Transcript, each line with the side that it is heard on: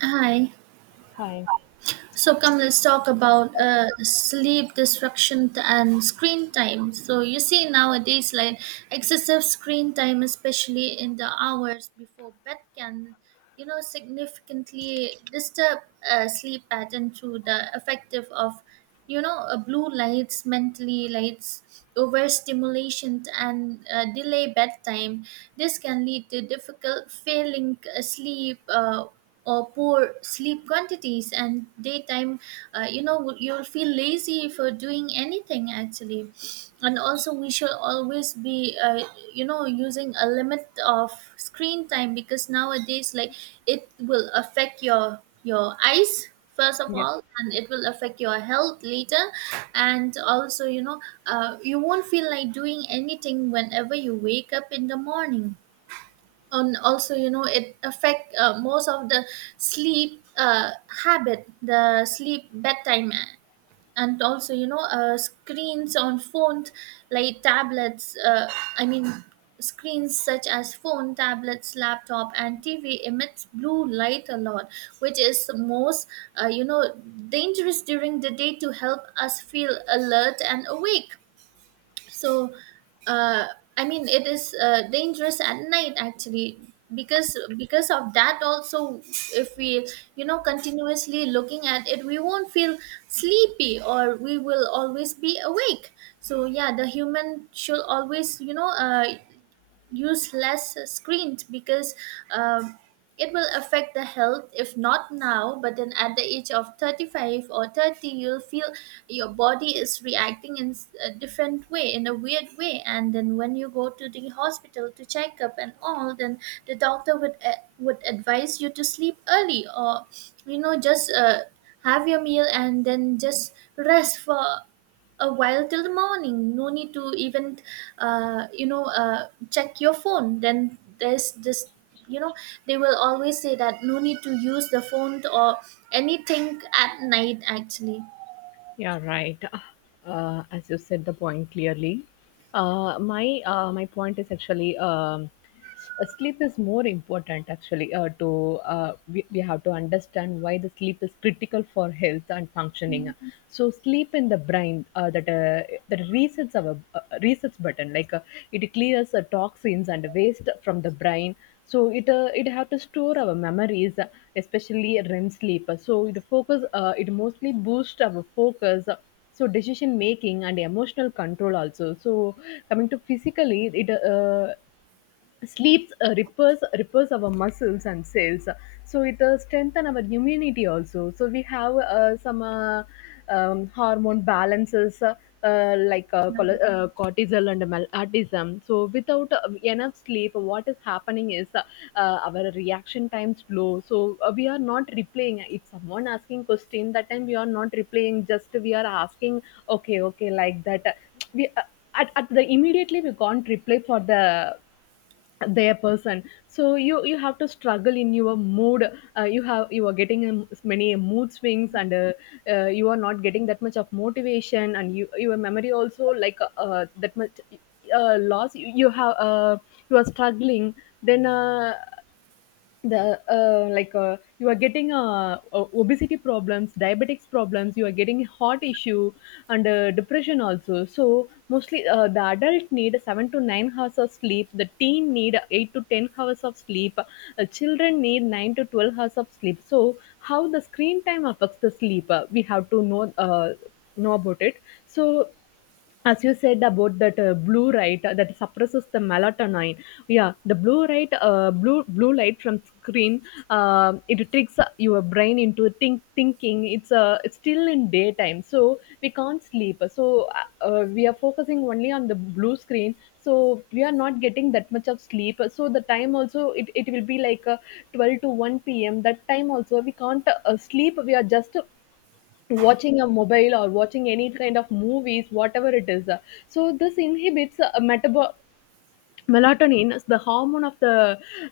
right: Hi.
left: Hi.
right: Let's talk about sleep disruption and screen time. So you see nowadays, like excessive screen time, especially in the hours before bed, can significantly disturb sleep pattern through the effective of blue lights, mentally lights, overstimulation, and delay bedtime. This can lead to difficult failing sleep. Or poor sleep quantities and daytime you'll feel lazy for doing anything actually. And also we should always be using a limit of screen time because nowadays, like, it will affect your eyes first of
left: Yeah.
right: all, and it will affect your health later. And also, you won't feel like doing anything whenever you wake up in the morning. And also, it affect most of the sleep habit, the sleep bedtime. And also, screens on phones like tablets, i mean screens such as phone, tablets, laptop and TV emits blue light a lot, which is most uh, you know dangerous during the day to help us feel alert and awake. So uh, it is dangerous at night actually, because of that also, if we, continuously looking at it, we won't feel sleepy, or we will always be awake. So yeah, the human should always use less screens, because um, it will affect the health if not now but then at the age of 35 or 30. You'll feel your body is reacting in a different way, in a weird way, and then when you go to the hospital to check up and all, then the doctor would would advise you to sleep early or you know just have your meal and then just rest for a while till the morning. No need to even check your phone. Then there's this, you know they will always say that no need to use the phone or anything at night actually.
left: Yeah, right. As you said the point clearly. My point is actually sleep is more important actually, to we have to understand why the sleep is critical for health and functioning. So sleep in the brain, that resets our resets button, like it clears toxins and waste from the brain, so it have to store our memories, especially REM sleep, so it focus, it mostly boosts our focus, so decision making and emotional control also. So coming to physically, it sleep repairs our muscles and cells, so it strengthen our immunity also. So we have some hormone balances, like cortisol and melatonin. So without enough sleep, what is happening is, our reaction time's low. So we are not replaying. If someone asking question, that time we are not replaying, just we are asking okay okay, like that. We, at the immediately, we can't reply for the their person. So you have to struggle in your mood. You are getting many mood swings, and you are not getting that much of motivation, and you your memory also, like that much loss. You have, you are struggling. Then the, like, you are getting o- obesity problems, diabetics problems, you are getting heart issue, and depression also. So mostly the adult need 7 to 9 hours of sleep, the teen need 8 to 10 hours of sleep, children need 9 to 12 hours of sleep. So how the screen time affects the sleep, we have to know about it. So as you said about that blue light that suppresses the melatonin, yeah, the blue light, blue light from screen, it tricks your brain into thinking. It's still in daytime, so we can't sleep. So we are focusing only on the blue screen, so we are not getting that much of sleep. So the time also, it will be like 12 to 1 p.m. That time also we can't sleep. We are just watching a mobile or watching any kind of movies, whatever it is. So this inhibits melatonin is the hormone of the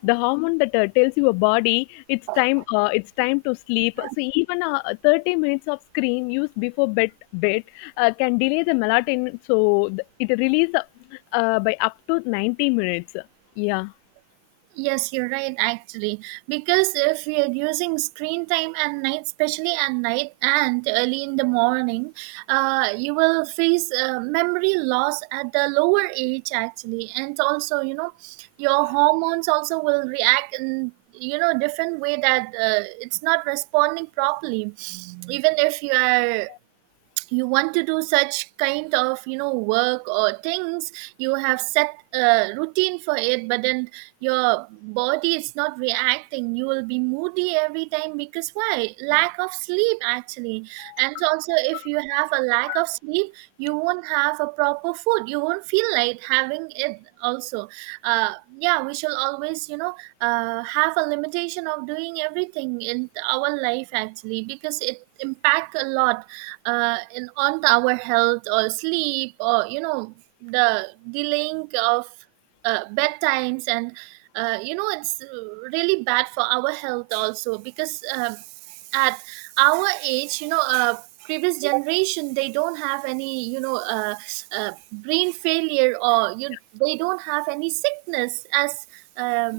left: the hormone that tells your body it's time, to sleep. So even 30 minutes of screen use before bed can delay the melatonin, so it release by up to 90 minutes, yeah.
right: Yes, you're right, actually. Because if we are using screen time at night, especially at night and early in the morning, you will face memory loss at the lower age, actually. And also, your hormones also will react in, different way, that it's not responding properly. Even if you are, you want to do such kind of, work or things, you have set a routine for it, but then your body is not reacting. You will be moody every time, because why? Lack of sleep, actually. And also, if you have a lack of sleep, you won't have a proper food, you won't feel like having it also. Uh, yeah, we shall always, have a limitation of doing everything in our life, actually, because it impact a lot in on to our health, or sleep, or the delaying of bedtimes, and it's really bad for our health also, because at our age, previous generation, they don't have any, brain failure, or you, they don't have any sickness as, um,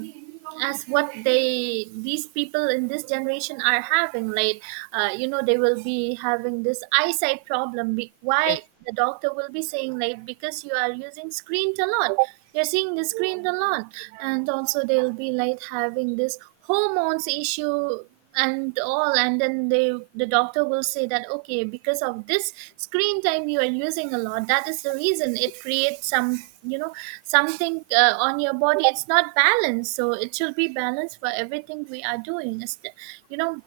right: as what they, these people in this generation are having, like, they will be having this eyesight problem. Why
left: Yes.
right: the doctor will be saying like because you are using screen a lot, you're seeing the screen a lot. And also they'll be like having this hormones issue and all, and then they, the doctor will say that okay, because of this screen time you are using a lot, that is the reason it creates some, something on your body, it's not balanced. So it should be balanced for everything we are doing. It's the- you know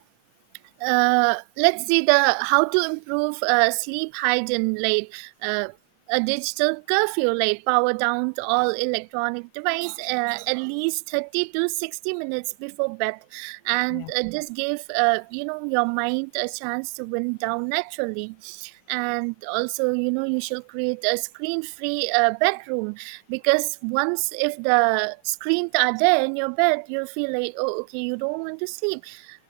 right: Let's see the how to improve sleep hygiene, like uh, a digital curfew, like power down to all electronic device at least 30 to 60 minutes before bed. And
left: Yeah.
right: this give, your mind a chance to wind down naturally. And also, you should create a screen free bedroom, because once if the screens are there in your bed, you'll feel like, oh okay, you don't want to sleep.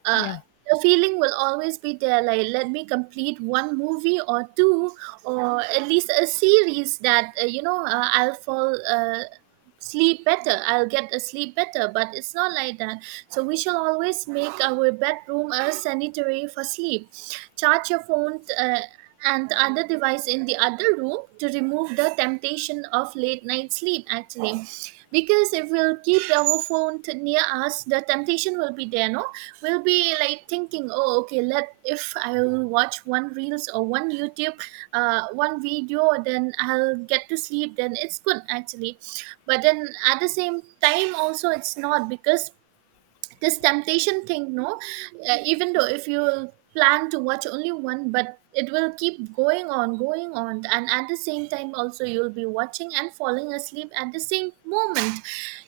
right: uh,
left: Yeah.
right: the feeling will always be there like, let me complete one movie or two, or at least a series, that I'll fall sleep better, I'll get a sleep better, but it's not like that. So we shall always make our bedroom a sanitary for sleep. Charge your phone, and other device in the other room, to remove the temptation of late night sleep, actually. Because if we'll keep our phone to near us, the temptation will be there, no? We'll be like thinking, oh okay, let, if I'll watch one reels or one YouTube, one video, then I'll get to sleep, then it's good actually. But then at the same time also it's not, because this temptation thing, no, even though if you plan to watch only one, but it will keep going on, going on, and at the same time also, you'll be watching and falling asleep at the same moment.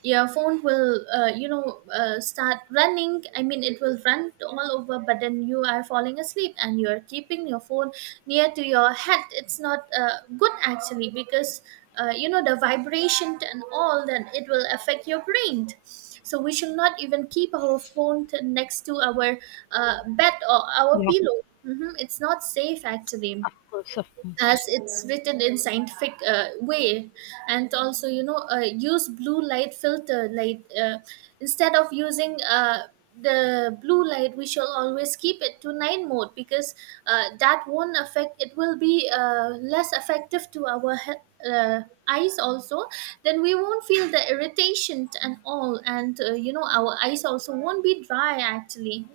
right: Your phone will, start running, it will run all over, but then you are falling asleep, and you're keeping your phone near to your head. It's not good, actually, because the vibration and all, then it will affect your brain. So we should not even keep our phone next to our bed or our
left: Yeah. Of
right: pillow. Hmm, it's not safe actually,
left: course.
right: as it's written in scientific way. And also, use blue light filter light, instead of using the blue light, we shall always keep it to 9 mode, because that won't affect, it will be less effective to our eyes also. Then we won't feel the irritation and all, and our eyes also won't be dry actually.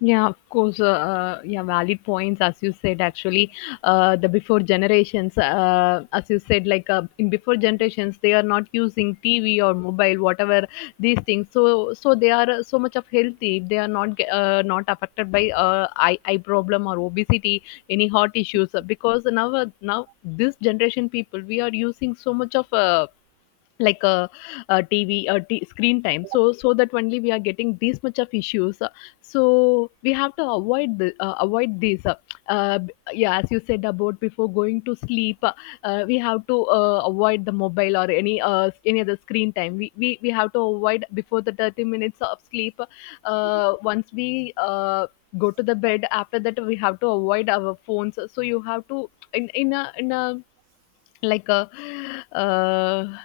left: Yeah, of course. Yeah, valid points, as you said. Actually, the before generations, as you said, like in before generations, they are not using TV or mobile, whatever these things. So they are so much of healthy. They are not not affected by eye problem or obesity, any heart issues. Because now this generation people, we are using so much of. Like a tv screen time, so that only we are getting this much of issues. So we have to avoid the, avoid this, yeah, as you said, about before going to sleep, we have to avoid the mobile or any other screen time. We have to avoid before the 30 minutes of sleep. Once we, go to the bed, after that we have to avoid our phones. So you have to in a like, uh,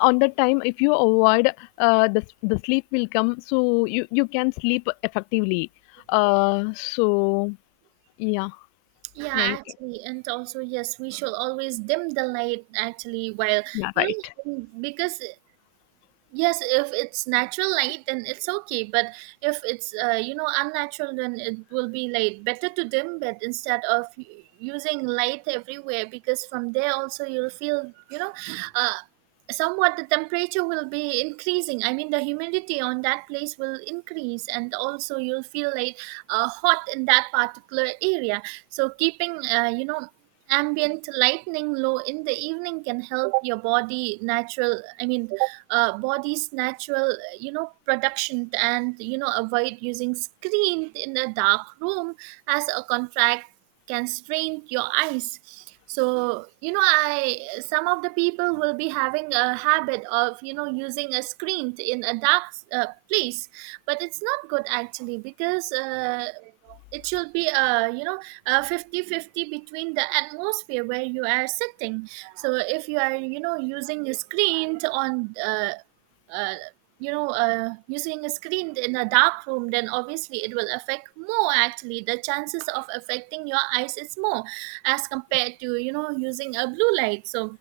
left: on that time, if you avoid the sleep will come, so you can sleep effectively, so yeah. Yeah,
right: Yeah,
left: you can.
right: actually, and also yes, we should always dim the light actually while,
left: Yeah, right.
right: because yes, if it's natural light then it's okay, but if it's unnatural, then it will be like better to dim, but instead of using light everywhere, because from there also you'll feel, uh, somewhat the temperature will be increasing, the humidity on that place will increase, and also you'll feel like hot in that particular area. So keeping, ambient lightning low in the evening can help your body natural, body's natural, production, and avoid using screen in a dark room as a contract, can strain your eyes. So I, some of the people will be having a habit of, using a in a dark place, but it's not good actually, because it should be a, fifty fifty between the atmosphere where you are sitting. So if you are, using a screen t- on uh, you know using a screen in a dark room, then obviously it will affect more, actually the chances of affecting your eyes is more, as compared to using a blue light. So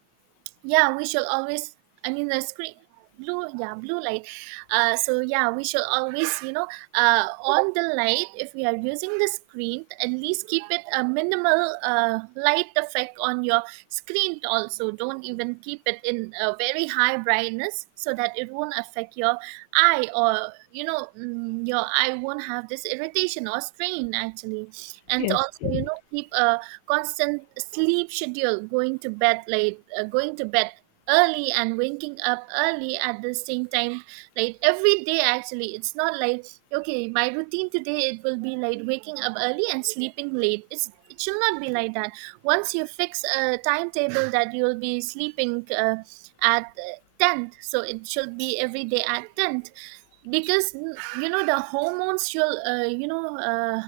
right: yeah, we should always, I mean the screen blue yeah blue light. So yeah, we should always, on the light, if we are using the screen, at least keep it a minimal light effect on your screen also, don't even keep it in a very high brightness, so that it won't affect your i, or your I won't have this irritation or strain actually. And to
left: Yes.
right: also, keep a constant sleep schedule, going to bed late, going to bed early and waking up early at the same time like every day actually. It's not like, okay, my routine today it will be like waking up early and sleeping late, it's, it should not be like that. Once you fix a timetable that you'll be sleeping at 10th, so it should be every day at 10th, because you know, the hormones you'll,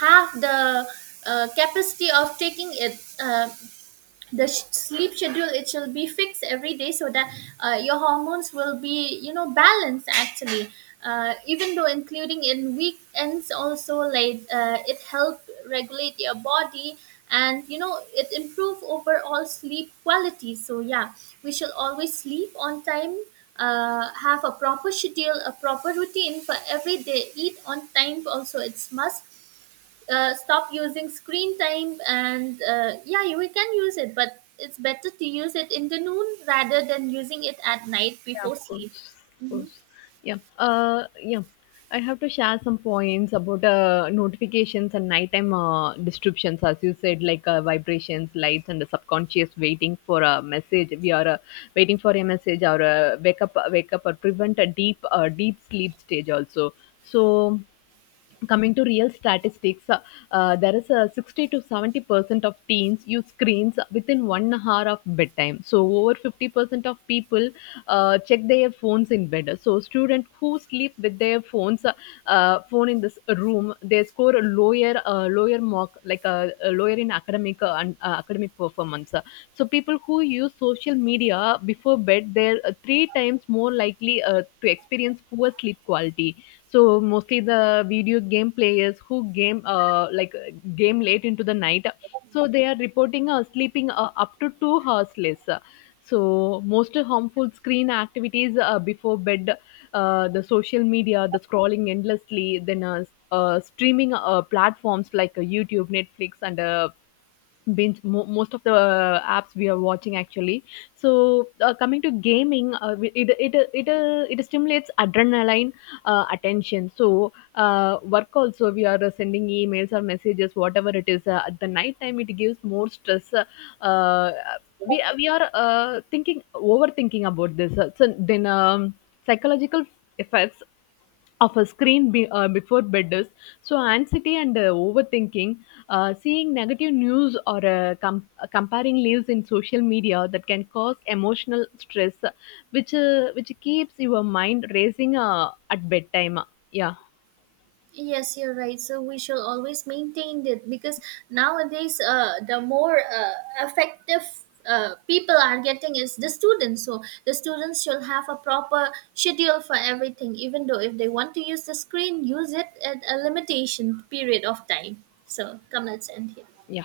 right: have the capacity of taking it. The sleep schedule it shall be fixed every day, so that your hormones will be, balanced actually, even though including in weekends also, like it help regulate your body, and it improve overall sleep quality. So yeah, we shall always sleep on time, have a proper schedule, a proper routine for every day, eat on time also, it's must. Stop using screen time, and yeah, you, we can use it, but it's better to use it in the noon rather than using it at night
left: Yeah, of
right: before sleep.
left: course, of
right: Mhm.
left: course. Yeah, yeah. I have to share some points about notifications and nighttime disruptions, as you said, like vibrations, lights, and the subconscious waiting for a message. We are, waiting for a message, or wake up, or prevent a deep sleep stage also. So coming to real statistics, there is a 60 to 70% of teens use screens within 1 hour of bedtime, so over 50% of people check their phones in bed. So students who sleep with their phone in this room, they score a lower, lower mark, like a lower in academic and academic performance. So people who use social media before bed, they're three times more likely to experience poor sleep quality. So mostly the video game players who game late into the night. So they are reporting, sleeping up to 2 hours less. So most harmful screen activities before bed, the social media, the scrolling endlessly, then streaming platforms like YouTube, Netflix, and binge most of the apps we are watching, actually. So coming to gaming, it stimulates adrenaline, attention. So work also, we are sending emails or messages, whatever it is, at the night time, it gives more stress. Uh, we are thinking overthinking about this, so then psychological effects of a screen before bed is so anxiety and overthinking, seeing negative news or comparing lives in social media, that can cause emotional stress, which keeps your mind racing at bedtime. Yeah,
right: Yes, you're right. So we shall always maintain it, because nowadays, the more effective people are getting is the students. So the students shall have a proper schedule for everything. Even though if they want to use the screen, use it at a limitation period of time. So come, let's end here.
left: yeah.